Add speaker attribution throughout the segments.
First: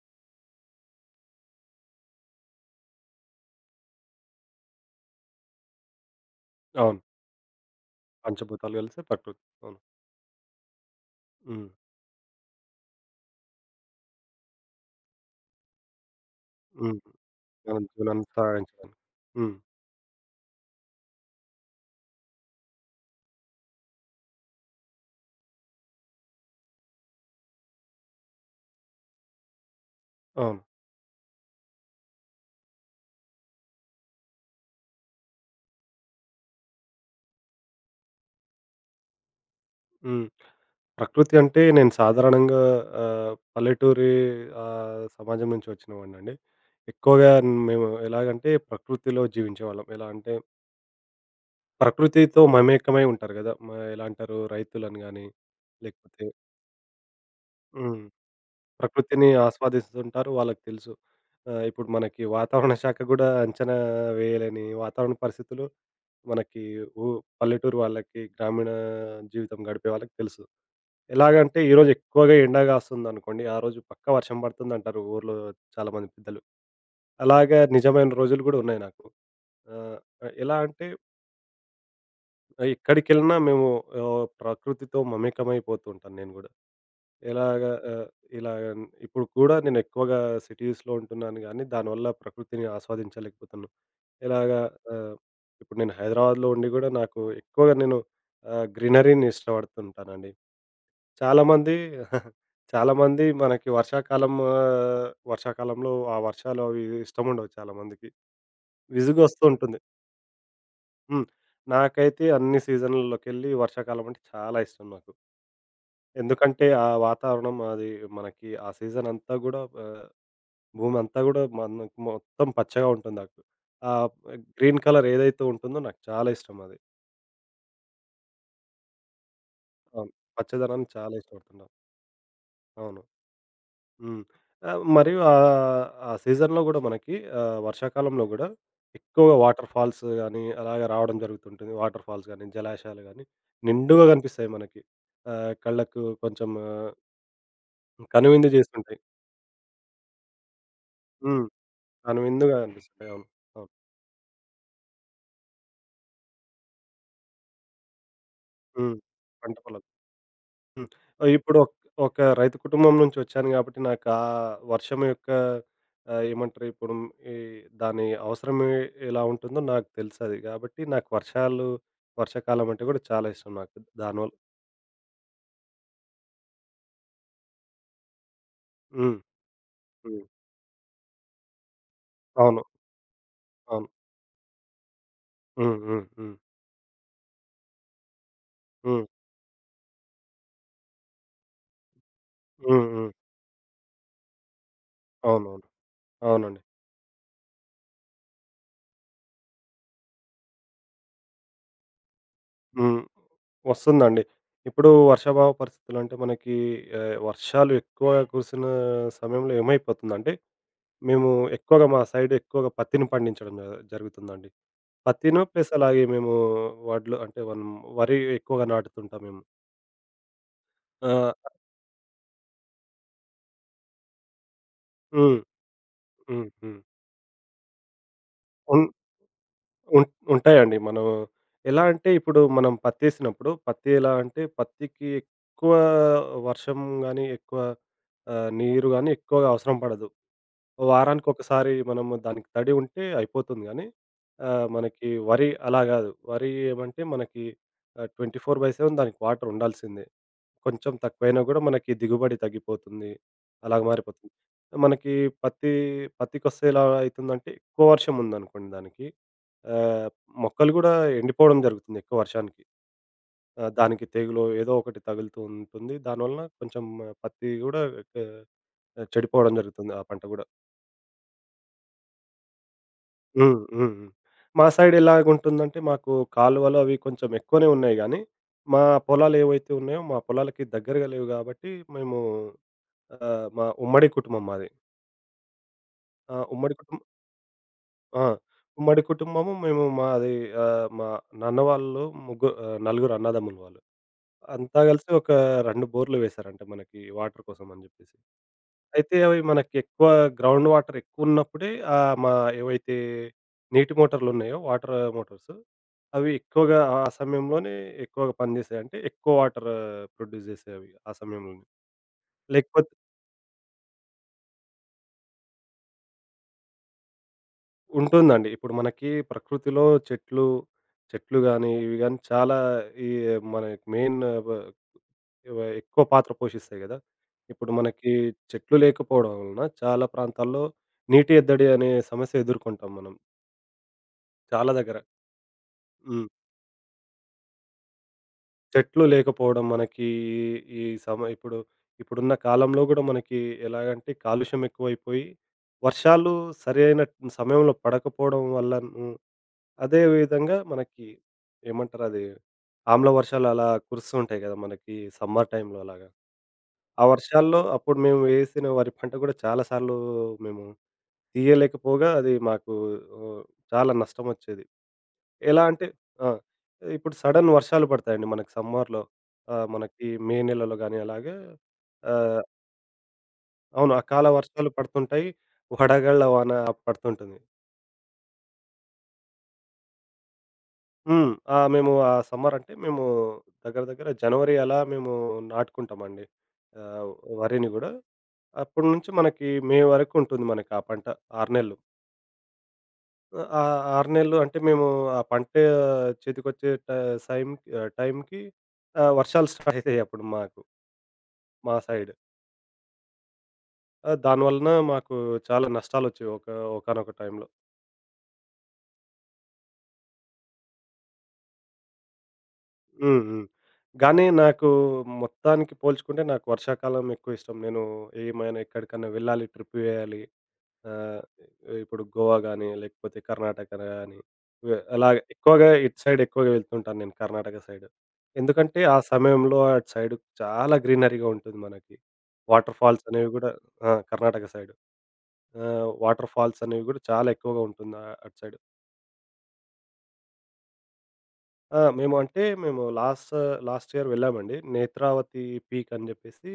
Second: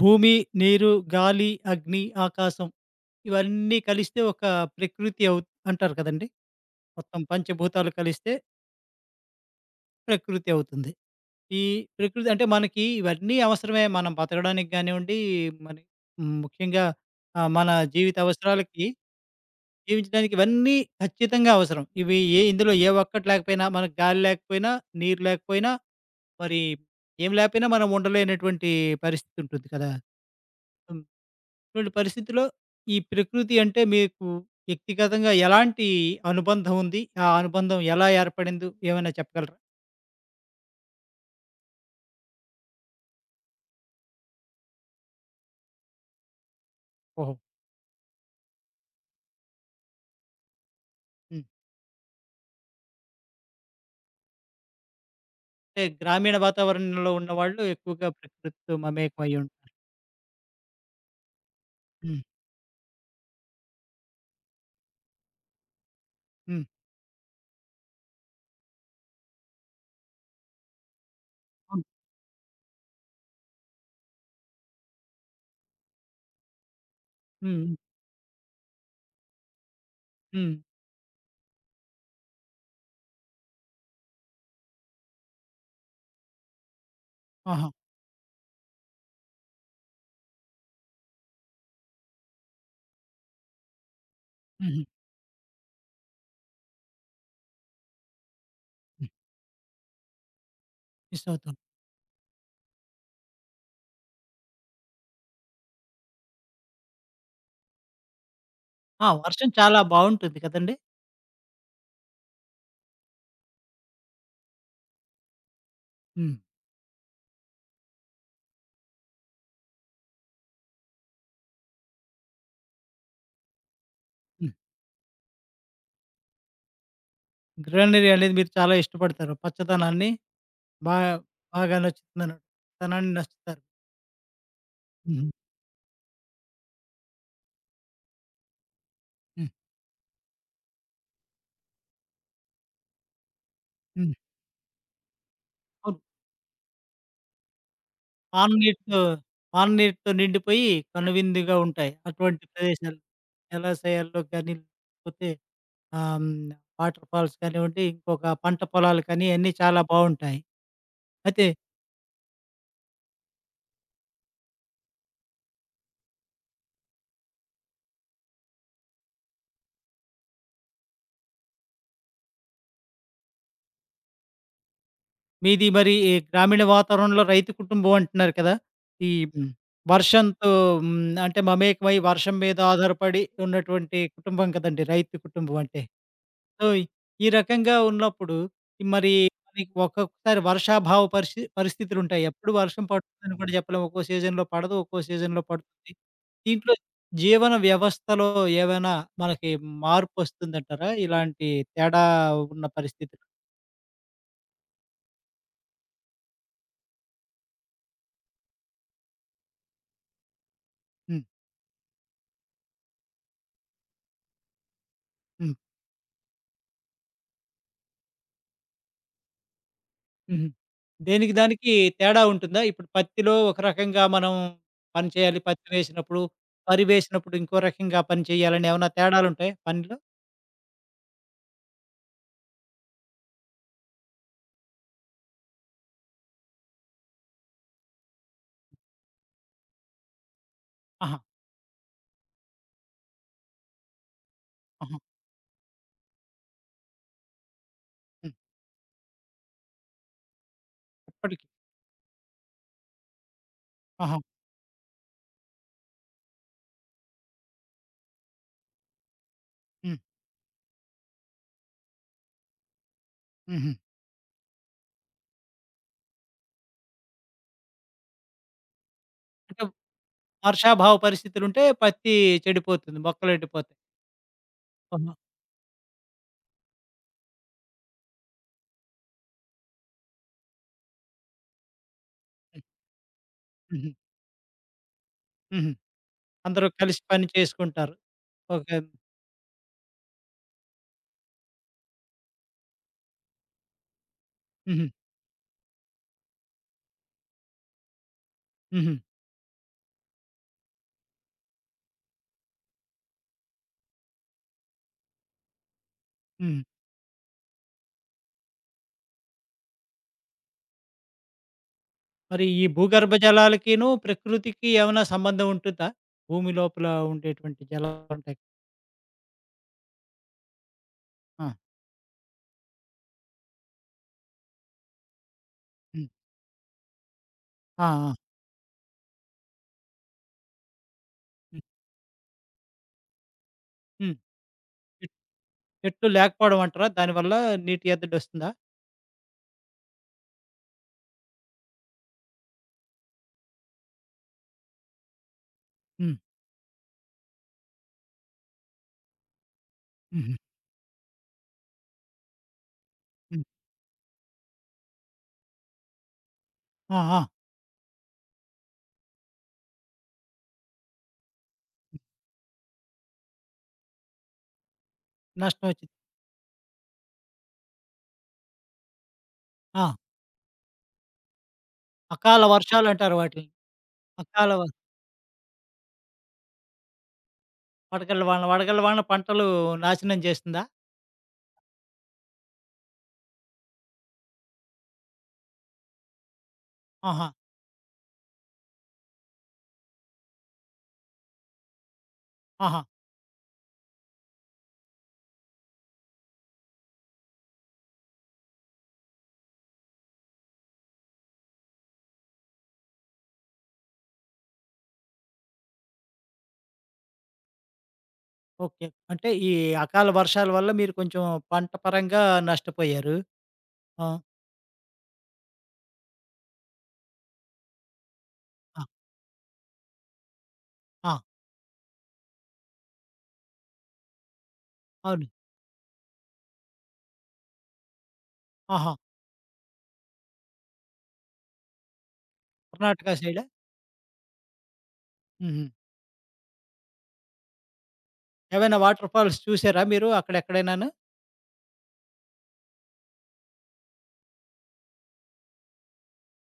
Speaker 1: భూమి, నీరు, గాలి, అగ్ని, ఆకాశం ఇవన్నీ కలిస్తే ఒక ప్రకృతి అంటారు కదండీ!
Speaker 2: అవును.
Speaker 1: మొత్తం పంచభూతాలు కలిస్తే
Speaker 2: పంచభూతాలు కలిసే ప్రకృతి. అవును.
Speaker 1: ప్రకృతి అవుతుంది. ఈ
Speaker 2: హ్మ్.
Speaker 1: ప్రకృతి అంటే మనకి ఇవన్నీ అవసరమే. మనం బతకడానికి గానివ్వండి, మరి ముఖ్యంగా
Speaker 2: హ్మ్.
Speaker 1: మన
Speaker 2: మనం
Speaker 1: జీవిత
Speaker 2: జీవనాన్ని
Speaker 1: అవసరాలకి
Speaker 2: సాగించడానికి. హ్మ్.
Speaker 1: జీవించడానికి ఇవన్నీ ఖచ్చితంగా అవసరం. ఇవి ఏ ఇందులో ఏ ఒక్కటి లేకపోయినా మనకు గాలి లేకపోయినా, నీరు లేకపోయినా, మరి ఏం లేకపోయినా మనం ఉండలేనటువంటి పరిస్థితి ఉంటుంది కదా!
Speaker 2: అవును.
Speaker 1: ఇటువంటి పరిస్థితిలో ఈ ప్రకృతి అంటే మీకు వ్యక్తిగతంగా ఎలాంటి అనుబంధం ఉంది? ఆ అనుబంధం ఎలా ఏర్పడిందో ఏమైనా చెప్పగలరా?
Speaker 2: హ్మ్. ప్రకృతి అంటే నేను సాధారణంగా పల్లెటూరి సమాజం నుంచి వచ్చినవాడినండి. ఎక్కువగా
Speaker 1: ఓహో!
Speaker 2: మేము ఎలాగంటే ప్రకృతిలో జీవించేవాళ్ళం. ఎలా అంటే
Speaker 1: హ్మ్.
Speaker 2: ప్రకృతితో మమేకమై ఉంటారు గదా! ఎలా అంటారు రైతులని గాని
Speaker 1: అంటే
Speaker 2: లేకపోతే
Speaker 1: గ్రామీణ వాతావరణంలో ఉన్నవాళ్ళు
Speaker 2: హ్మ్.
Speaker 1: ఎక్కువగా ప్రకృతితో
Speaker 2: ప్రకృతిని
Speaker 1: మమేకమై ఉంటారు.
Speaker 2: ఆస్వాదిస్తుంటారు. వాళ్ళకి తెలుసు. ఇప్పుడు
Speaker 1: హ్మ్.
Speaker 2: మనకి వాతావరణ శాఖ గూడా అంచనా వేయలేని వాతావరణ పరిస్థితులు
Speaker 1: హ్మ్.
Speaker 2: మనకి ఊ పల్లెటూరు వాళ్ళకి, గ్రామీణ జీవితం గడిపే వాళ్ళకి తెలుసు. ఎలాగంటే
Speaker 1: అవును.
Speaker 2: ఈరోజు ఎక్కువగా ఎండ గాస్తుందనుకోండి, ఆ రోజు పక్కా వర్షం పడుతుందంటారు ఊర్లో చాలామంది పెద్దలు.
Speaker 1: హ్మ్.
Speaker 2: అలాగే
Speaker 1: హ్మ్.
Speaker 2: నిజమైన రోజులు గూడా ఉన్నాయి నాకు. ఆహ్,
Speaker 1: హ్మ్.
Speaker 2: ఎలా అంటే ఎక్కడికెళ్ళినా మేము ప్రకృతితో మమేకమైపోతూ ఉంటాను నేను గూడా.
Speaker 1: ఆహా!
Speaker 2: ఎలాగా ఇలాగ ఇప్పుడు కూడా నేను ఎక్కువగా సిటీస్‌లో ఉంటున్నాను గానీ, దానివల్ల ప్రకృతిని ఆస్వాదించలేకపోతున్నా. ఎలాగా
Speaker 1: హుహు.
Speaker 2: ఆహ్, ఇప్పుడు నేను హైదరాబాద్‌లో ఉండి గూడా నాకు ఎక్కువగా నేను
Speaker 1: హ్మ్.
Speaker 2: గ్రీనరీని ఇష్టపడుతుంటానండి.
Speaker 1: మిస్ అవుతాం.
Speaker 2: చాలామంది చాలామంది మనకి వర్షాకాలం వర్షాకాలంలో ఆ వర్షాలు అవి ఇష్టముండవు చాలామందికి.
Speaker 1: ఆ!
Speaker 2: విసుగొస్తూ
Speaker 1: వర్షం
Speaker 2: ఉంటుంది.
Speaker 1: చాలా బావుంటుంది కదండీ!
Speaker 2: హ్మ్. నాకైతే అన్ని సీజన్‌లలోకెళ్ళి వర్షాకాలం అంటే చాలా ఇష్టం నాకు.
Speaker 1: హ్మ్.
Speaker 2: ఎందుకంటే ఆ వాతావరణం అది మనకి ఆ సీజన్ అంతా గూడా భూమి అంతా గూడా మనకు మొత్తం పచ్చగా ఉంటుంది నాకు. ఆ
Speaker 1: హ్మ్.
Speaker 2: గ్రీన్ కలర్ ఏదైతే ఉంటుందో నాకు చాలా ఇష్టం అది.
Speaker 1: గ్రీనరీ అనేది మీరు చాలా ఇష్టపడతారు. పచ్చదనాన్ని
Speaker 2: అవును. పచ్చదనాన్ని
Speaker 1: బా
Speaker 2: చాలా ఇష్టపడుతున్నాను.
Speaker 1: బాగా నచ్చుతుందన
Speaker 2: అవును.
Speaker 1: తనాన్ని నచ్చుతారు.
Speaker 2: హ్మ్. మరియు
Speaker 1: హుహు.
Speaker 2: ఆ సీజన్‌లో గూడా మనకి వర్షాకాలంలో గూడా ఎక్కువగా
Speaker 1: హ్మ్.
Speaker 2: వాటర్ ఫాల్స్ గానీ, అలాగే రావడం జరుగుతుంటుంది. వాటర్ ఫాల్స్ గానీ, జలాశయాలు గానీ నిండుగా
Speaker 1: హ్మ్.
Speaker 2: కనిపిస్తాయి మనకి.
Speaker 1: అవును.
Speaker 2: కళ్ళకు కొంచెం కనువిందు
Speaker 1: పాము
Speaker 2: జేస్తుంటాయి.
Speaker 1: నీటితో పాము నీటితో నిండిపోయి
Speaker 2: హ్మ్.
Speaker 1: కనువిందుగా ఉంటాయి. అటువంటి
Speaker 2: కనువిందుగా
Speaker 1: ప్రదేశాలు
Speaker 2: కనిపిస్తుంటాయి. అవును. అవును.
Speaker 1: జలాశయాల్లో కానీ, లేకపోతే ఆహ్, హ్మ్, వాటర్ ఫాల్స్ కానివ్వండి, ఇంకొక పంట
Speaker 2: హ్మ్.
Speaker 1: పొలాలు కానీ అన్నీ
Speaker 2: పంట
Speaker 1: చాలా
Speaker 2: పొలం.
Speaker 1: బావుంటాయి.
Speaker 2: హ్మ్.
Speaker 1: అయితే
Speaker 2: ఇప్పుడు ఒక రైతు కుటుంబం నుంచి వచ్చాను గాబట్టి నాకు ఆ వర్షం యొక్క ఏమంటారు ఇప్పుడు ఈ దాని అవసరం ఎలా ఉంటుందో నాకు తెలుసది. గాబట్టి నాకు వర్షాలు, వర్షాకాలం అంటే గూడా చాలా ఇష్టం నాకు. దానివల్ల
Speaker 1: మీది మరి ఈ గ్రామీణ వాతావరణంలో రైతు కుటుంబం అంటున్నారు కదా! ఈ
Speaker 2: హ్మ్.
Speaker 1: హ్మ్,
Speaker 2: హ్మ్.
Speaker 1: వర్షంతో హ్మ్, అంటే మమేకమై వర్షం మీద
Speaker 2: అవును.
Speaker 1: ఆధారపడి
Speaker 2: అవును.
Speaker 1: ఉన్నటువంటి కుటుంబం కదండీ! రైతు కుటుంబం
Speaker 2: హ్మ్.
Speaker 1: అంటే.
Speaker 2: హ్మ్. హ్మ్.
Speaker 1: సో, ఈ రకంగా ఉన్నప్పుడు ఈ
Speaker 2: హ్మ్.
Speaker 1: మరి మనకి ఒక్కొక్కసారి వర్షాభావ పరిస్థితులుంటాయి. ఎప్పుడు వర్షం
Speaker 2: హ్మ్. హ్మ్.
Speaker 1: పడుతుందని కూడా చెప్పలేం. ఒక్కో సీజన్‌లో పడదు. ఒక్కో సీజన్‌లో
Speaker 2: అవునవును.
Speaker 1: పడుతుంది.
Speaker 2: అవునండి.
Speaker 1: దీంట్లో జీవన వ్యవస్థలో ఏవైనా మనకి మార్పొస్తుందంటారా? ఇలాంటి తేడా ఉన్న
Speaker 2: హ్మ్.
Speaker 1: పరిస్థితులు?
Speaker 2: వస్తుందండి. ఇప్పుడు వర్షాభావ పరిస్థితులంటే మనకి వర్షాలు ఎక్కువ కురిసిన సమయంలో ఏమైపోతుందంటే
Speaker 1: హ్మ్.
Speaker 2: మేము ఎక్కువగా మా సైడ్ ఎక్కువగా పత్తిని పండించడం జరుగుతుందండి. పత్తిను
Speaker 1: హ్మ్.
Speaker 2: ప్లస్ అలాగే మేము వడ్లు అంటే మనం వరి ఎక్కువగా నాటుతుంటాం మేము.
Speaker 1: హుహు.
Speaker 2: ఆ!
Speaker 1: దేనికి దానికి తేడా ఉంటుందా? ఇప్పుడు పత్తిలో ఒక రకంగా మనం పని
Speaker 2: హ్మ్.
Speaker 1: చేయాలి. పత్తి వేసినప్పుడు,
Speaker 2: హ్మ్. హ్మ్.
Speaker 1: వరి వేసినప్పుడు ఇంకో రకంగా పని చేయాలని
Speaker 2: ఉన్
Speaker 1: ఏమైనా తేడాలుంటాయా పనిలో?
Speaker 2: ఉన్ ఉంటాయండి. మనం ఎలా అంటే ఇప్పుడు మనం పత్తేసినప్పుడు పత్తి ఎలా అంటే పత్తికి ఎక్కువ వర్షం గాని, ఎక్కువ నీరు గాని ఎక్కువగా అవసరం పడదు.
Speaker 1: ఆహా!
Speaker 2: వారానికొకసారి మనము దానికి తడి ఉంటే అయిపోతుంది గానీ,
Speaker 1: ఆహా!
Speaker 2: మనకి వరి అలా గాదు. వరి ఏమంటే మనకి
Speaker 1: హ్మ్.
Speaker 2: 24/7 దానికి వాటర్ ఉండాల్సిందే. కొంచెం తక్కువైనా
Speaker 1: ఇప్పటికి.
Speaker 2: గూడా మనకి దిగుబడి తగ్గిపోతుంది. అలాగ
Speaker 1: ఆహా!
Speaker 2: మారిపోతుంది. మనకి పత్తి పత్తికొస్తే ఎలా అయితుందంటే, ఎక్కువ వర్షం ఉందనుకోండి దానికి
Speaker 1: హ్మ్.
Speaker 2: ఆహ్, మొక్కలు గూడా ఎండిపోవడం జరుగుతుంది ఎక్కువ వర్షానికి.
Speaker 1: హుహు.
Speaker 2: దానికి తెగులో ఏదో ఒకటి తగులుతూ ఉంటుంది. దానివలన కొంచెం పత్తి గూడా చెడిపోవడం
Speaker 1: అంటే
Speaker 2: జరుగుతుంది. ఆ పంట గూడా.
Speaker 1: వర్షాభావ పరిస్థితులుంటే పత్తి చెడిపోతుంది.
Speaker 2: హ్మ్.
Speaker 1: మొక్కలెండిపోతాయి.
Speaker 2: హ్మ్. హ్మ్. మా సైడ్
Speaker 1: ఆహా!
Speaker 2: ఎలాగుంటుందంటే మాకు కాలువలు అవి కొంచెం ఎక్కువనే ఉన్నాయి గానీ, మా పొలాలు ఏవైతే ఉన్నాయో మా పొలాలకి దగ్గరగా లేవు గాబట్టి మేము
Speaker 1: హ్మ్.
Speaker 2: మా
Speaker 1: హుహు.
Speaker 2: ఉమ్మడి కుటుంబం మాది.
Speaker 1: హుహు.
Speaker 2: ఆ!
Speaker 1: అందరూ
Speaker 2: ఉమ్మడి కుటుం
Speaker 1: కలిసి పని చేసుకుంటారు.
Speaker 2: ఆ!
Speaker 1: ఓకే.
Speaker 2: ఉమ్మడి కుటుంబము మేము మాది మా నాన్న వాళ్ళు నలుగురు అన్నదమ్ములు వాళ్ళు. అంతా
Speaker 1: హుహు.
Speaker 2: గలిసి ఒక 2 బోర్‌లు వేశారంట మనకి వాటర్ కోసం అని జెప్పేసి.
Speaker 1: హుహు.
Speaker 2: అయితే అవి మనకెక్కువ గ్రౌండ్ వాటర్ ఎక్కువున్నప్పుడే మా ఏవైతే నీటి మోటార్లున్నాయో వాటర్ మోటార్స్ అవి
Speaker 1: హ్మ్.
Speaker 2: ఎక్కువగా ఆ సమయంలోనే ఎక్కువగా పనిచేసాయి. అంటే ఎక్కువ వాటర్ ప్రొడ్యూస్ చేసేవి అవి ఆ సమయంలోనే.
Speaker 1: మరి ఈ
Speaker 2: లేకపోతే
Speaker 1: భూగర్భ జలాలకిను, ప్రకృతికి ఏమైనా సంబంధం ఉంటుందా? భూమి లోపల ఉండేటువంటి జలాలుంటాయి.
Speaker 2: ఉంటుందండి. ఇప్పుడు మనకి ప్రకృతిలో చెట్లు, చెట్లు
Speaker 1: ఆ!
Speaker 2: గాని ఇవి గాని చాలా ఈ మనకి మెయిన్ వ వ ఎక్కువ
Speaker 1: హ్మ్.
Speaker 2: పాత్ర పోషిస్తాయి గదా! ఇప్పుడు
Speaker 1: ఆ!
Speaker 2: మనకి
Speaker 1: ఆ!
Speaker 2: చెట్లు లేకపోవడం వలన చాలా ప్రాంతాల్లో నీటి
Speaker 1: హ్మ్.
Speaker 2: ఎద్దడి అనే సమస్య ఎదుర్కొంటాం మనం
Speaker 1: హ్మ్.
Speaker 2: చాలా దగ్గర.
Speaker 1: చెట్ చెట్లు
Speaker 2: హ్మ్.
Speaker 1: లేకపోవడం అంటారా? దానివల్ల నీటి ఎద్దడొస్తుందా?
Speaker 2: చెట్లు లేకపోవడం మనకి ఈ సమ ఇప్పుడున్న కాలంలో గూడా మనకి ఎలాగంటే కాలుష్యం ఎక్కువైపోయి,
Speaker 1: హ్మ్.
Speaker 2: వర్షాలు సరైన సమయంలో పడకపోవడం వల్లను అదే
Speaker 1: హుహు.
Speaker 2: విధంగా మనకి ఏమంటారది? ఆమ్ల
Speaker 1: హ్మ్.
Speaker 2: వర్షాలు అలా కురుస్తూ ఉంటాయి గదా! మనకి సమ్మర్ టైంలో అలాగా.
Speaker 1: ఆ!
Speaker 2: ఆ
Speaker 1: ఆ!
Speaker 2: వర్షాల్లో అప్పుడు మేము వేసిన వరి పంట గూడా చాలా సార్లు మేము తీయలేకపోగా అది మాకు ఆహ్, చాలా నష్టమొచ్చేది. ఎలా
Speaker 1: నష్టం
Speaker 2: అంటే
Speaker 1: వచ్చింది.
Speaker 2: ఆ! ఇప్పుడు సడెన్ వర్షాలు పడతాయండి మనకి సమ్మర్‌లో.
Speaker 1: ఆ!
Speaker 2: మనకి మే నెలలో గాని అలాగే ఆహ్,
Speaker 1: అకాల వర్షాలంటారు వాటిలిని.
Speaker 2: అవును. అకాల
Speaker 1: అకాల
Speaker 2: వర్షాలు పడుతుంటాయి. వడగళ్ళ వాన పడుతుంటుంది.
Speaker 1: వడగళ్ళ వాన పంటలు నాశనం చేస్తుందా?
Speaker 2: హ్మ్. ఆ! మేము ఆ సమ్మర్ అంటే మేము దగ్గర దగ్గర జనవరి అలా మేము నాటుకుంటామండి. ఆహ్,
Speaker 1: ఆహా!
Speaker 2: వరిని గూడా. అప్పటి నుంచి మనకి మే వరకు ఉంటుంది మనకి ఆ పంట 6 నెలలు.
Speaker 1: ఆహా!
Speaker 2: ఆ! 6 నెలలు అంటే మేము ఆ పంట చేతికొచ్చే సైమ్ టైంకి వర్షాలు స్టార్ట్ అయితాయి అప్పుడు మాకు. మా సైడ్. దానివలన మాకు చాలా నష్టాలొచ్చేవి ఒక ఒకానొక టైంలో.
Speaker 1: ఓకే. అంటే ఈ అకాల వర్షాల వల్ల మీరు కొంచెం పంట పరంగా నష్టపోయారు.
Speaker 2: హ్మ్. హ్మ్.
Speaker 1: ఆ!
Speaker 2: గానీ నాకు మొత్తానికి పోల్చుకుంటే నాకు వర్షాకాలం ఎక్కువిష్టం. నేను ఏమైనా
Speaker 1: ఆ!
Speaker 2: ఎక్కడికన్నా వెళ్ళాలి, ట్రిప్ వేయాలి.
Speaker 1: ఆ!
Speaker 2: ఆహ్, ఇప్పుడు గోవా గానీ, లేకపోతే కర్ణాటక గానీ, అలాగ
Speaker 1: అవును.
Speaker 2: ఎక్కువగా ఇటు సైడ్ ఎక్కువగా వెళ్తుంటాను నేను కర్ణాటక సైడ్. ఎందుకంటే
Speaker 1: ఆహా!
Speaker 2: ఆ సమయంలో అటు సైడ్ చాలా గ్రీనరీగా ఉంటుంది మనకి. వాటర్ ఫాల్స్
Speaker 1: కర్ణాటక
Speaker 2: అనేవి
Speaker 1: సైడా?
Speaker 2: గూడా ఆ! కర్ణాటక సైడ్.
Speaker 1: హుహు.
Speaker 2: వాటర్ ఫాల్స్ అనేవి గూడా చాలా ఎక్కువగా ఉంటుంది అటు సైడ్.
Speaker 1: ఏవైనా వాటర్ ఫాల్స్ చూసారా మీరు అక్కడెక్కడైనాను?
Speaker 2: ఆ! మేము అంటే మేము లాస్ట్ లాస్ట్ ఇయర్ వెళ్ళామండి. 'నేత్రావతి పీక్' అని జెప్పేసి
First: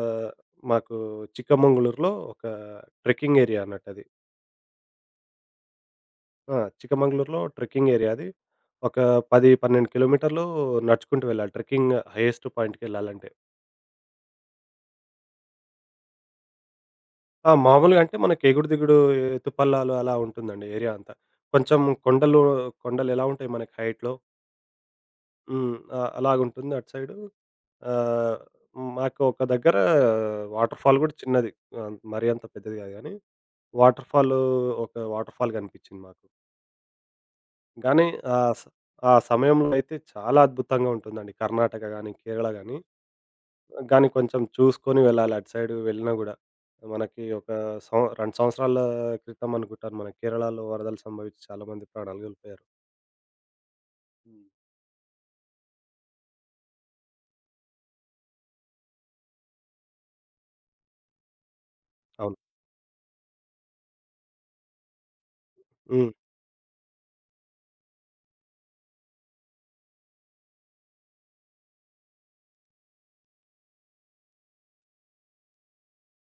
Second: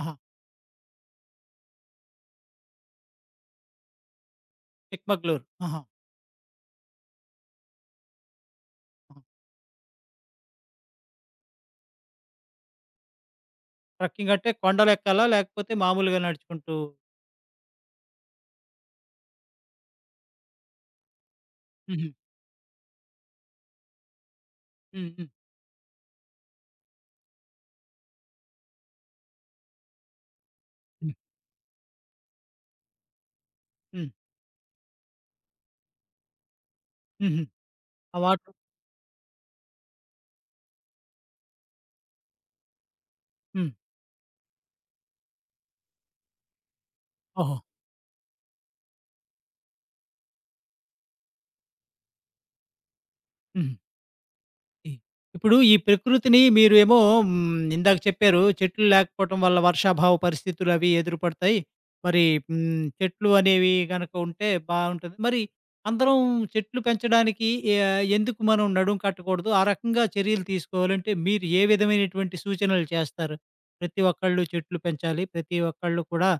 Speaker 1: ఆహా!
Speaker 2: మాకు చిక్కమంగళూరులో ఒక ట్రెక్కింగ్ ఏరియా అన్నట్టది.
Speaker 1: చిక్మగళూరు. ఆహా!
Speaker 2: ఆ! చిక్కమంగళూరులో ట్రెక్కింగ్ ఏరియా అది. ఒక
Speaker 1: ఆ!
Speaker 2: 10, 12 కిలోమీటర్లు నడుచుకుంటూ వెళ్ళాలి. Trekking highest పాయింట్‌కెళ్ళాలంటే.
Speaker 1: ట్రెక్కింగ్ అంటే కొండలెక్కాలా? లేకపోతే మామూలుగా నడుచుకుంటూ
Speaker 2: ఆ! మామూలుగా అంటే మనకి ఎగుడు దిగుడు ఎత్తుపల్లాలు అలా ఉంటుందండి ఏరియా అంతా. కొంచెం
Speaker 1: హుహు.
Speaker 2: కొండలు కొండలెలా ఉంటాయి మనకి హైట్‌లో
Speaker 1: హ్మ్. హ్మ్.
Speaker 2: హ్మ్. అలాగుంటుంది అటు సైడు. ఆహ్, మాకు ఒక దగ్గర వాటర్‌ఫాల్
Speaker 1: హ్మ్.
Speaker 2: గూడా చిన్నది. మరీ అంత పెద్దది గాదు గానీ,
Speaker 1: హ్మ్.
Speaker 2: వాటర్‌ఫాలు ఒక వాటర్‌ఫాల్ గనిపించింది మాకు.
Speaker 1: హుహు.
Speaker 2: గానీ
Speaker 1: ఆ
Speaker 2: ఆ
Speaker 1: వాటర్
Speaker 2: స ఆ సమయంలో అయితే చాలా అద్భుతంగా ఉంటుందండి. కర్ణాటక గానీ, కేరళ గానీ,
Speaker 1: హ్మ్.
Speaker 2: గానీ కొంచెం చూసుకొని వెళ్ళాలి. అటు సైడు వెళ్ళినా గూడా. మనకి ఒక
Speaker 1: ఓహో!
Speaker 2: 2 సంవత్సరాల క్రితం అనుకుంటాను. మన కేరళలో వరదలు సంభవించి చాలా మంది ప్రాణాలు గలిపోయారు.
Speaker 1: హ్మ్.
Speaker 2: హ్మ్.
Speaker 1: ఇ ఇప్పుడు ఈ ప్రకృతిని మీరు ఏమో ఇందాక చెప్పారు. చెట్లు లేకపోవటం వల్ల వర్షాభావ పరిస్థితులవి ఎదురుపడతాయి. మరి
Speaker 2: అవును.
Speaker 1: చెట్లు అనేవి గనక ఉంటే బావుంటది. మరి
Speaker 2: హ్మ్.
Speaker 1: అందరం చెట్లు పెంచడానికి ఎందుకు మనం నడుం కట్టకూడదు? ఆ రకంగా చర్యలు తీసుకోవాలంటే మీరు ఏ విధమైనటువంటి సూచనలు చేస్తారు? ప్రతి ఒక్కళ్ళు చెట్లు పెంచాలి. ప్రతి ఒక్కళ్ళు కూడా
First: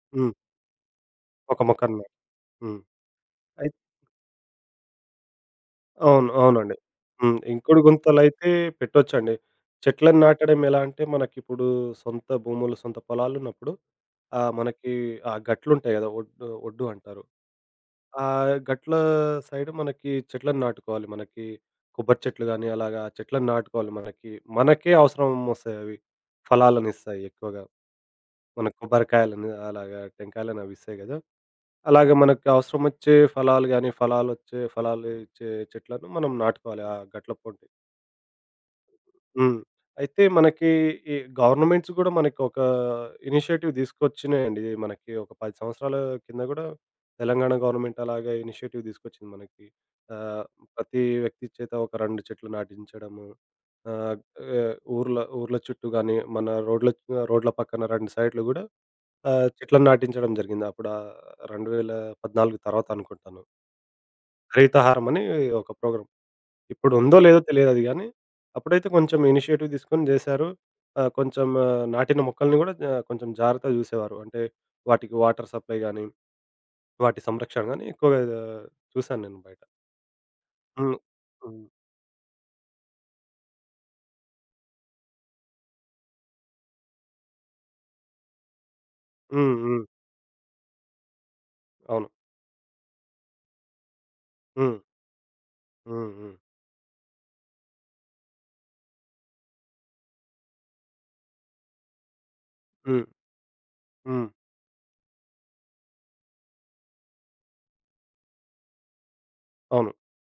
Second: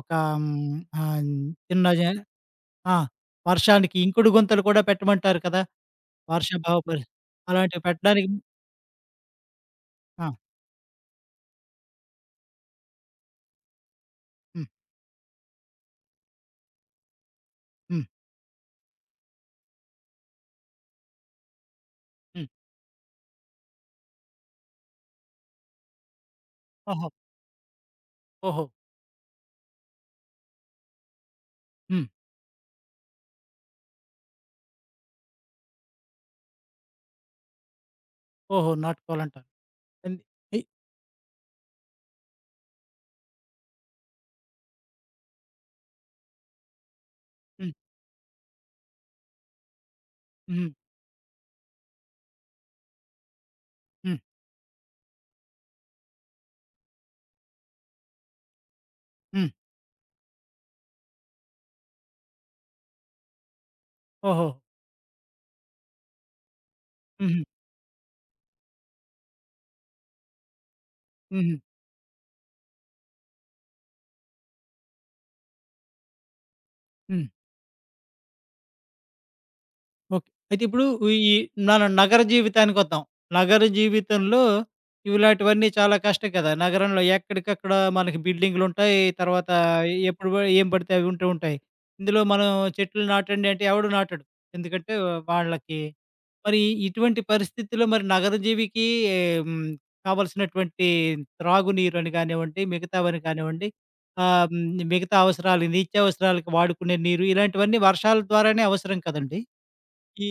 Speaker 1: ఒక
Speaker 2: హ్మ్.
Speaker 1: హ్మ్, ఆహ్,
Speaker 2: ఒక
Speaker 1: చిన్న
Speaker 2: మొక్కని
Speaker 1: జా
Speaker 2: నాటి. హ్మ్.
Speaker 1: ఆ! వర్షానికి ఇంకుడు గుంతలు కూడా పెట్టమంటారు కదా!
Speaker 2: అవును. అవునండి.
Speaker 1: వర్షాభావ పరి
Speaker 2: హ్మ్. ఇంకుడు
Speaker 1: అలాంటివి పెట్టడానికి
Speaker 2: గుంతలైతే పెట్టొచ్చండి. చెట్లను
Speaker 1: ఆ!
Speaker 2: నాటడం ఎలా అంటే మనకిప్పుడు సొంత భూములు, సొంత పొలాలున్నప్పుడు
Speaker 1: హ్మ్.
Speaker 2: మనకి ఆ గట్లుంటాయి గదా! ఒడ్డు ఒడ్డు అంటారు.
Speaker 1: హ్మ్.
Speaker 2: ఆ గట్ల సైడ్ మనకి చెట్లను నాటుకోవాలి. మనకి కొబ్బరి చెట్లు
Speaker 1: హ్మ్.
Speaker 2: గాని అలాగా చెట్లను నాటుకోవాలి మనకి. మనకే అవసరం ఒస్తాయవి.
Speaker 1: ఓహో!
Speaker 2: ఫలాలనిస్తాయి ఎక్కువగా.
Speaker 1: ఓహో!
Speaker 2: మనకు కొబ్బరికాయలని అలాగా టెంకాయలని అవి ఇస్తాయి గదా!
Speaker 1: హ్మ్.
Speaker 2: అలాగే మనకు అవసరమొచ్చే ఫలాలు గానీ, ఫలాలు ఇచ్చే చెట్లను మనం నాటుకోవాలి ఆ గట్ల పొంటి.
Speaker 1: ఓహో! నాటుకోవాలంటారు.
Speaker 2: హ్మ్. అయితే
Speaker 1: ఎందు ఎయ్
Speaker 2: మనకి ఈ గవర్నమెంట్స్ గూడా మనకొక ఇనిషియేటివ్ తీసుకొచ్చినాయండి. ఇది మనకి ఒక 10 సంవత్సరాల కింద గూడా తెలంగాణ
Speaker 1: హ్మ్.
Speaker 2: గవర్నమెంట్ అలాగే ఇనిషియేటివ్ తీసుకొచ్చింది మనకి. ఆహ్,
Speaker 1: హ్మ్.
Speaker 2: ప్రతి వ్యక్తి చేత ఒక 2 చెట్లు నాటించడము. ఆహ్,
Speaker 1: హ్మ్.
Speaker 2: ఆహ్, ఊర్ల ఊర్ల చుట్టూ గానీ, మన రోడ్ల రోడ్ల పక్కన 2 సైడ్‌లు గూడా
Speaker 1: హ్మ్.
Speaker 2: చెట్లను నాటించడం జరిగింది. అప్పుడు 2014 తర్వాత అనుకుంటాను.
Speaker 1: ఓహో!
Speaker 2: హరితహారం అని ఒక ప్రోగ్రామ్. ఇప్పుడుందో లేదో
Speaker 1: హుహు.
Speaker 2: తెలియదది గానీ, అప్పుడైతే కొంచెం ఇనిషియేటివ్ తీసుకొని జేశారు. కొంచెం
Speaker 1: హుహు.
Speaker 2: నాటిన మొక్కల్ని గూడా కొంచెం జాగ్రత్తగా జూసేవారు. అంటే వాటికి వాటర్ సప్లై గానీ, వాటి
Speaker 1: హ్మ్.
Speaker 2: సంరక్షణ గానీ ఎక్కువగా చూశాను నేను బయట.
Speaker 1: ఓకే. అయితే ఇప్పుడు
Speaker 2: హ్మ్.
Speaker 1: ఈ
Speaker 2: హ్మ్.
Speaker 1: మనం నగర జీవితానికొద్దాం. నగర జీవితంలో ఇలాంటివన్నీ చాలా కష్టం కదా! నగరంలో ఎక్కడికక్కడ మనకి బిల్డింగులుంటాయి. తర్వాత
Speaker 2: హ్మ్. హ్మ్.
Speaker 1: ఎప్పుడు ఏం పడితే అవి ఉంటూ ఉంటాయి.
Speaker 2: అవును.
Speaker 1: ఇందులో మనం చెట్లు నాటండి అంటే ఎవడు నాటడు.
Speaker 2: హ్మ్.
Speaker 1: ఎందుకంటే వాళ్ళకి
Speaker 2: హ్మ్. హ్మ్.
Speaker 1: మరి ఇటువంటి పరిస్థితిలో మరి నగర జీవికి హ్మ్. కావాల్సినటువంటి త్రాగునీరుని కానివ్వండి,
Speaker 2: హ్మ్.
Speaker 1: మిగతావని కానివ్వండి,
Speaker 2: హ్మ్.
Speaker 1: ఆహ్, మిగతా అవసరాలు నిత్యావసరాలకు వాడుకునే నీరు ఇలాంటివన్నీ వర్షాల ద్వారానే అవసరం కదండీ!
Speaker 2: అవును.
Speaker 1: ఈ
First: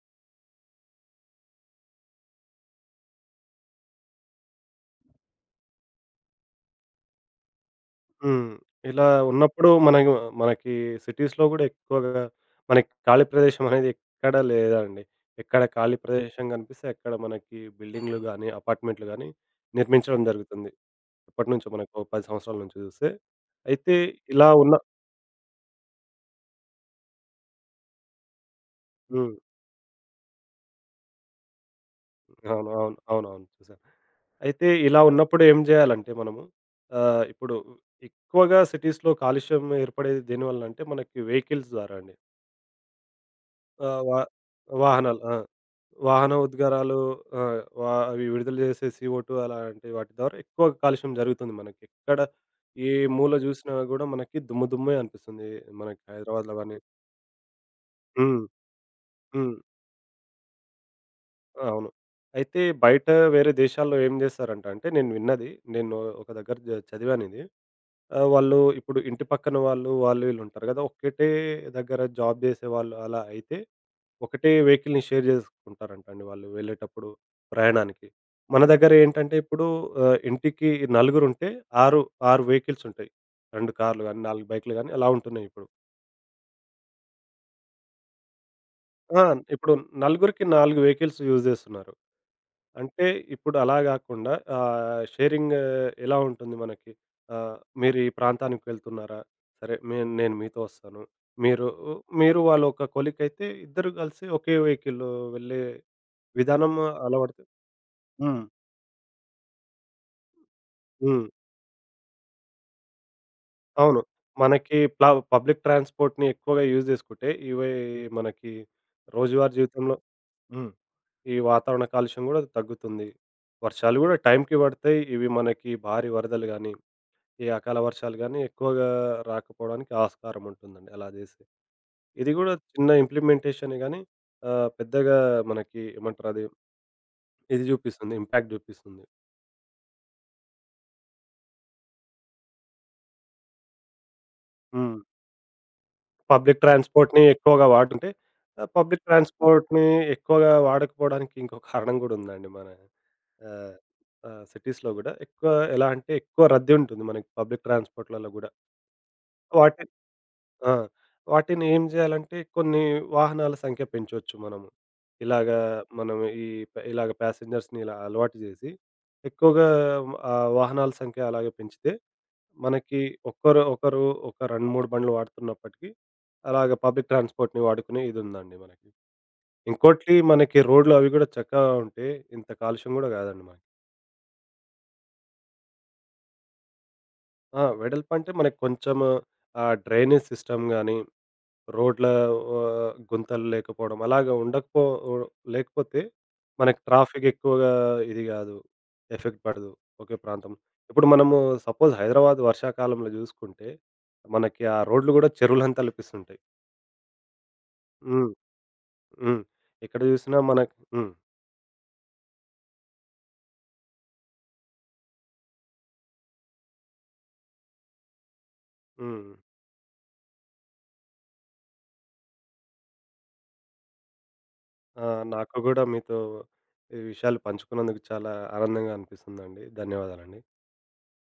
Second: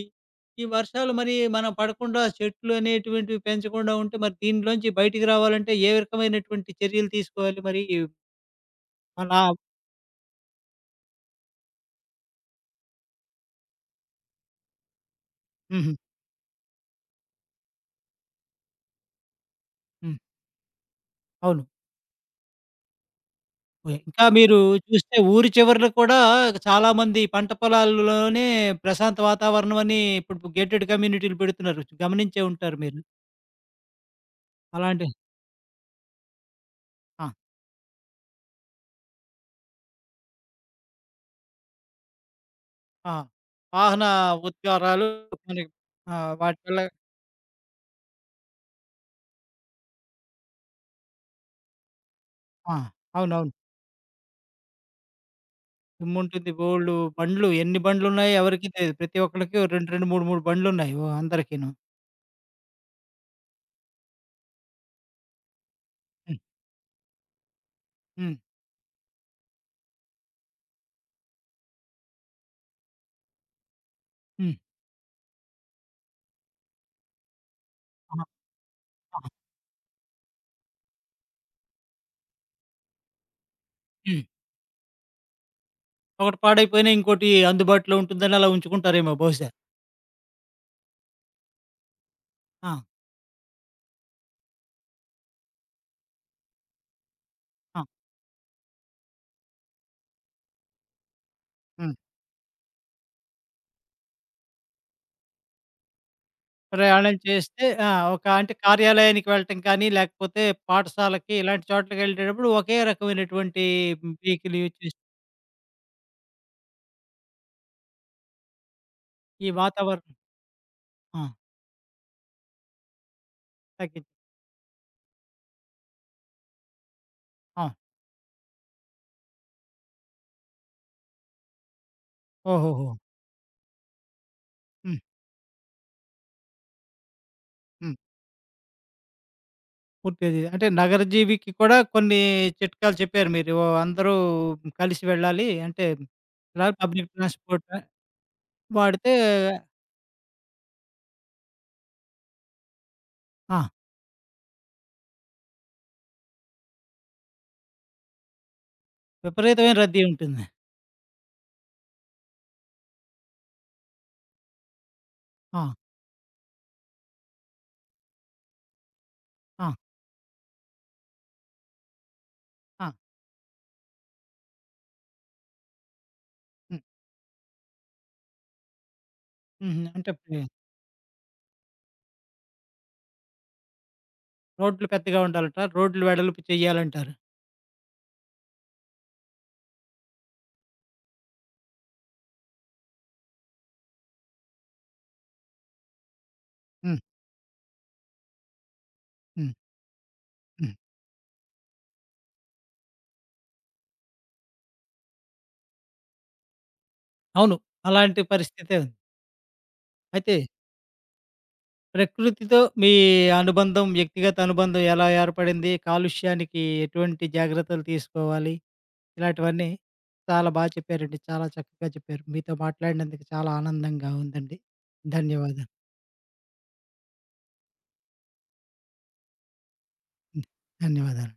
Speaker 1: ఈ వర్షాలు మరి మనం పడకుండా చెట్లు అనేటువంటివి పెంచకుండా ఉంటే మరి దీనిలోంచి బయటికి రావాలంటే ఏ రకమైనటువంటి చర్యలు తీసుకోవాలి మరి?
Speaker 2: హ్మ్. ఇలా
Speaker 1: మన
Speaker 2: ఉన్నప్పుడు మనకి సిటీస్‌లో గూడా ఎక్కువగా మనకి ఖాళీ ప్రదేశం అనేది ఎక్కడ లేదండి. ఎక్కడ
Speaker 1: హుహు.
Speaker 2: ఖాళీ ప్రదేశం కనిపిస్తే అక్కడ మనకి బిల్డింగ్‌లు గానీ, అపార్ట్‌మెంట్‌లు గానీ
Speaker 1: హ్మ్.
Speaker 2: నిర్మించడం జరుగుతుంది.
Speaker 1: అవును.
Speaker 2: ఇప్పటినుంచో మనకో 10 సంవత్సరాల నుంచి చూస్తే. అయితే
Speaker 1: ఓయ్, ఇంకా
Speaker 2: ఇలా
Speaker 1: మీరు
Speaker 2: ఉన్న
Speaker 1: చూస్తే ఊరి చివరన కూడా చాలామంది పంట పొలాల్లోనే ప్రశాంత
Speaker 2: హ్మ్.
Speaker 1: వాతావరణం అని ఇప్పుడు గేటెడ్ కమ్యూనిటీలు పెడుతున్నారు. గమనించే
Speaker 2: అవును.
Speaker 1: ఉంటారు
Speaker 2: అవును.
Speaker 1: మీరు.
Speaker 2: అవునవును. చూసాను. అయితే ఇలా
Speaker 1: అలాంటి
Speaker 2: ఉన్నప్పుడు ఏం జేయాలంటే మనము
Speaker 1: ఆ!
Speaker 2: ఇప్పుడు ఎక్కువగా సిటీస్‌లో కాలుష్యం ఏర్పడేది దేనివల్లంటే మనకి వెహికల్స్ ద్వారా అండి.
Speaker 1: ఆ!
Speaker 2: ఆ!
Speaker 1: వాహన ఉద్గారాలు
Speaker 2: వాహనాలు. ఆ!
Speaker 1: మనకి ఆ!
Speaker 2: వాహన
Speaker 1: వాటి వల్ల
Speaker 2: ఉద్గారాలు ఆహ్, వా అవి విడుదల చేసే సీఓ2 అలాంటి వాటి ద్వారా ఎక్కువ కాలుష్యం జరుగుతుంది మనకి. ఎక్కడ
Speaker 1: ఆ!
Speaker 2: ఏ మూల
Speaker 1: అవునవును.
Speaker 2: చూసినా గూడా మనకి దుమ్మే అనిపిస్తుంది. మనకి
Speaker 1: దుమ్ముంటుంది.
Speaker 2: హైదరాబాద్‌లో గాని
Speaker 1: బోలెడు బండ్లు ఎన్ని బండ్లున్నాయి
Speaker 2: హ్మ్.
Speaker 1: ఎవరికీ తెలీదు. ప్రతి
Speaker 2: హ్మ్.
Speaker 1: ఒక్కళ్ళకి 2, 2, 3, 3 బండ్లున్నాయి ఓ అందరికీను.
Speaker 2: అవును. అయితే బయట వేరే దేశాల్లో ఏం చేస్తారంట అంటే నేను విన్నది. నేను ఒక
Speaker 1: హ్మ్.
Speaker 2: దగ్గర చదివానిది.
Speaker 1: హ్మ్.
Speaker 2: వాళ్ళు ఇప్పుడు ఇంటి పక్కన వాళ్ళు, వాళ్ళు వీళ్ళు ఉంటారు గదా! ఒక్కటే దగ్గర జాబ్ చేసేవాళ్ళు అలా అయితే ఒకటే
Speaker 1: హ్మ్.
Speaker 2: వెహికల్‌ని షేర్ జేసుకుంటారంట అండి వాళ్ళు వెళ్ళేటప్పుడు ప్రయాణానికి.
Speaker 1: ఆహా!
Speaker 2: మన దగ్గర
Speaker 1: ఆహా!
Speaker 2: ఏంటంటే ఇప్పుడు ఇంటికి నలుగురుంటే 6, 6 వెహికల్స్ ఉంటాయి. 2 కార్లు గాని,
Speaker 1: హ్మ్.
Speaker 2: 4 బైక్‌లు గాని అలా ఉంటున్నాయి ఇప్పుడు.
Speaker 1: ఒకటి పాడైపోయినా ఇంకోటి అందుబాటులో ఉంటుందని అలా ఉంచుకుంటారేమో
Speaker 2: ఆ!
Speaker 1: బహుశా.
Speaker 2: ఇప్పుడు నలుగురికి 4 వెహికల్స్ యూజ్ జేస్తున్నారు.
Speaker 1: ఆ!
Speaker 2: అంటే ఇప్పుడు అలా గాకుండా షేరింగ్ ఎలా ఉంటుంది మనకి? ఆహ్,
Speaker 1: ఆ!
Speaker 2: మీరు ఈ ప్రాంతానికి వెళ్తున్నారా? సరే మేన్ నేను మీతో వస్తాను. మీరు
Speaker 1: హ్మ్.
Speaker 2: మీరు వాళ్ళు ఒక కొలీగ్ అయితే ఇద్దరు గలిసి ఒకే వెహికల్‌లో వెళ్ళే విధానం
Speaker 1: ప్రయాణం
Speaker 2: అలవడుతుంది.
Speaker 1: చేస్తే ఆ! ఒక
Speaker 2: హ్మ్.
Speaker 1: అంటే కార్యాలయానికి వెళ్ళటం కానీ, లేకపోతే
Speaker 2: హ్మ్.
Speaker 1: పాఠశాలకి ఇలాంటి చోట్లకెళ్ళేటప్పుడు ఒకే రకమైనటువంటి
Speaker 2: అవును.
Speaker 1: వెహికల్ యూజ్
Speaker 2: మనకి
Speaker 1: చేసి
Speaker 2: పబ్లిక్ ట్రాన్స్‌పోర్ట్‌ని ఎక్కువగా యూజ్ చేసుకుంటే, ఇవి మనకి
Speaker 1: ఈ
Speaker 2: రోజువారీ జీవితంలో
Speaker 1: వాతావరణం
Speaker 2: హ్మ్.
Speaker 1: ఆ!
Speaker 2: ఈ వాతావరణ కాలుష్యం గూడా తగ్గుతుంది. వర్షాలు
Speaker 1: తగ్గింది.
Speaker 2: గూడా టైంకి పడతాయి. ఇవి మనకి భారీ వరదలు గానీ, ఈ
Speaker 1: ఆ!
Speaker 2: అకాల వర్షాలు గానీ ఎక్కువగా రాకపోవడానికి ఆస్కారం ఉంటుందండి అలా చేస్తే. ఇది గూడా
Speaker 1: ఓహోహో!
Speaker 2: చిన్న ఇంప్లిమెంటేషనే గానీ
Speaker 1: హ్మ్.
Speaker 2: పెద్దగా మనకి ఏమంటారు అది ఇది
Speaker 1: హ్మ్.
Speaker 2: చూపిస్తుంది. ఇంపాక్ట్ చూపిస్తుంది.
Speaker 1: పూర్తిగా అంటే నగర జీవికి కూడా కొన్ని చిట్కాలు చెప్పారు మీరు. ఓ అందరూ
Speaker 2: హ్మ్.
Speaker 1: కలిసి వెళ్ళాలి. అంటే
Speaker 2: పబ్లిక్
Speaker 1: ఇలా పబ్లిక్
Speaker 2: ట్రాన్స్‌పోర్ట్‌ని
Speaker 1: ట్రాన్స్‌పోర్ట్
Speaker 2: ఎక్కువగా వాడుతుంటే పబ్లిక్
Speaker 1: వాడితే
Speaker 2: ట్రాన్స్‌పోర్ట్‌ని ఎక్కువగా వాడకపోవడానికి ఇంకో కారణం గూడా ఉందండి మన
Speaker 1: ఆ!
Speaker 2: ఆహ్, ఆహ్, సిటీస్‌లో గూడా ఎక్కువ ఎలా అంటే ఎక్కువ రద్దీ ఉంటుంది మనకి పబ్లిక్ ట్రాన్స్‌పోర్ట్‌లలో గూడా.
Speaker 1: విపరీతమైన
Speaker 2: వాటి
Speaker 1: రద్దీ ఉంటుంది.
Speaker 2: ఆ! వాటిని ఏం జేయాలంటే కొన్ని వాహనాల సంఖ్య పెంచొచ్చు మనము. ఇలాగా
Speaker 1: ఆ!
Speaker 2: మనం ఈ ప ఇలాగ ప్యాసింజర్స్‌ని ఇలా అలవాటు జేసి
Speaker 1: ఆ!
Speaker 2: ఎక్కువగా ఆ వాహనాల సంఖ్య అలాగే పెంచితే
Speaker 1: ఆ!
Speaker 2: మనకి ఒకరు ఒక 2, 3 బండ్లు వాడుతున్నప్పటికీ, అలాగ
Speaker 1: హ్మ్.
Speaker 2: పబ్లిక్ ట్రాన్స్‌పోర్ట్‌ని వాడుకునే ఇదుందండి మనకి.
Speaker 1: హుహు.
Speaker 2: ఇంకోటి మనకి రోడ్లు అవి గూడా చక్కగా ఉంటే ఇంత కాలుష్యం గూడా గాదండి మనకి.
Speaker 1: రోడ్లు పెద్దగా ఉండాలంటారు. రోడ్లు వెడల్పు చేయాలంటారు.
Speaker 2: ఆ! వెడల్పంటే మనకి కొంచెం డ్రైనేజ్ సిస్టమ్ గానీ, రోడ్ల గుంతలు లేకపోవడం అలాగా లేకపోతే మనకి
Speaker 1: హ్మ్.
Speaker 2: ట్రాఫిక్ ఎక్కువగా ఇది గాదు. ఎఫెక్ట్
Speaker 1: హ్మ్.
Speaker 2: పడదు ఒకే ప్రాంతం.
Speaker 1: హ్మ్.
Speaker 2: ఇప్పుడు మనము సపోజ్ హైదరాబాద్ వర్షాకాలంలో జూసుకుంటే మనకి ఆ రోడ్లు గూడా చెరువులను తలపిస్తుంటాయి.
Speaker 1: అవును. అలాంటి
Speaker 2: హ్మ్.
Speaker 1: పరిస్థితే ఉంది.
Speaker 2: హ్మ్. ఎక్కడ
Speaker 1: అయితే
Speaker 2: చూసినా మనకు హ్మ్.
Speaker 1: ప్రకృతితో మీ అనుబంధం, వ్యక్తిగత అనుబంధం ఎలా ఏర్పడింది? కాలుష్యానికి ఎటువంటి జాగ్రత్తలు తీసుకోవాలి?
Speaker 2: హ్మ్.
Speaker 1: ఇలాంటివన్నీ చాలా బాగా చెప్పారండి. చాలా చక్కగా చెప్పారు. మీతో మాట్లాడినందుకు చాలా ఆనందంగా ఉందండి.
Speaker 2: ఆ! నాకు
Speaker 1: ధన్యవాదాలు.
Speaker 2: గూడా మీతో ఈ విషయాలు పంచుకున్నందుకు చాలా ఆనందంగా అనిపిస్తుందండి. ధన్యవాదాలండి.
Speaker 1: ధన్యవాదాలు.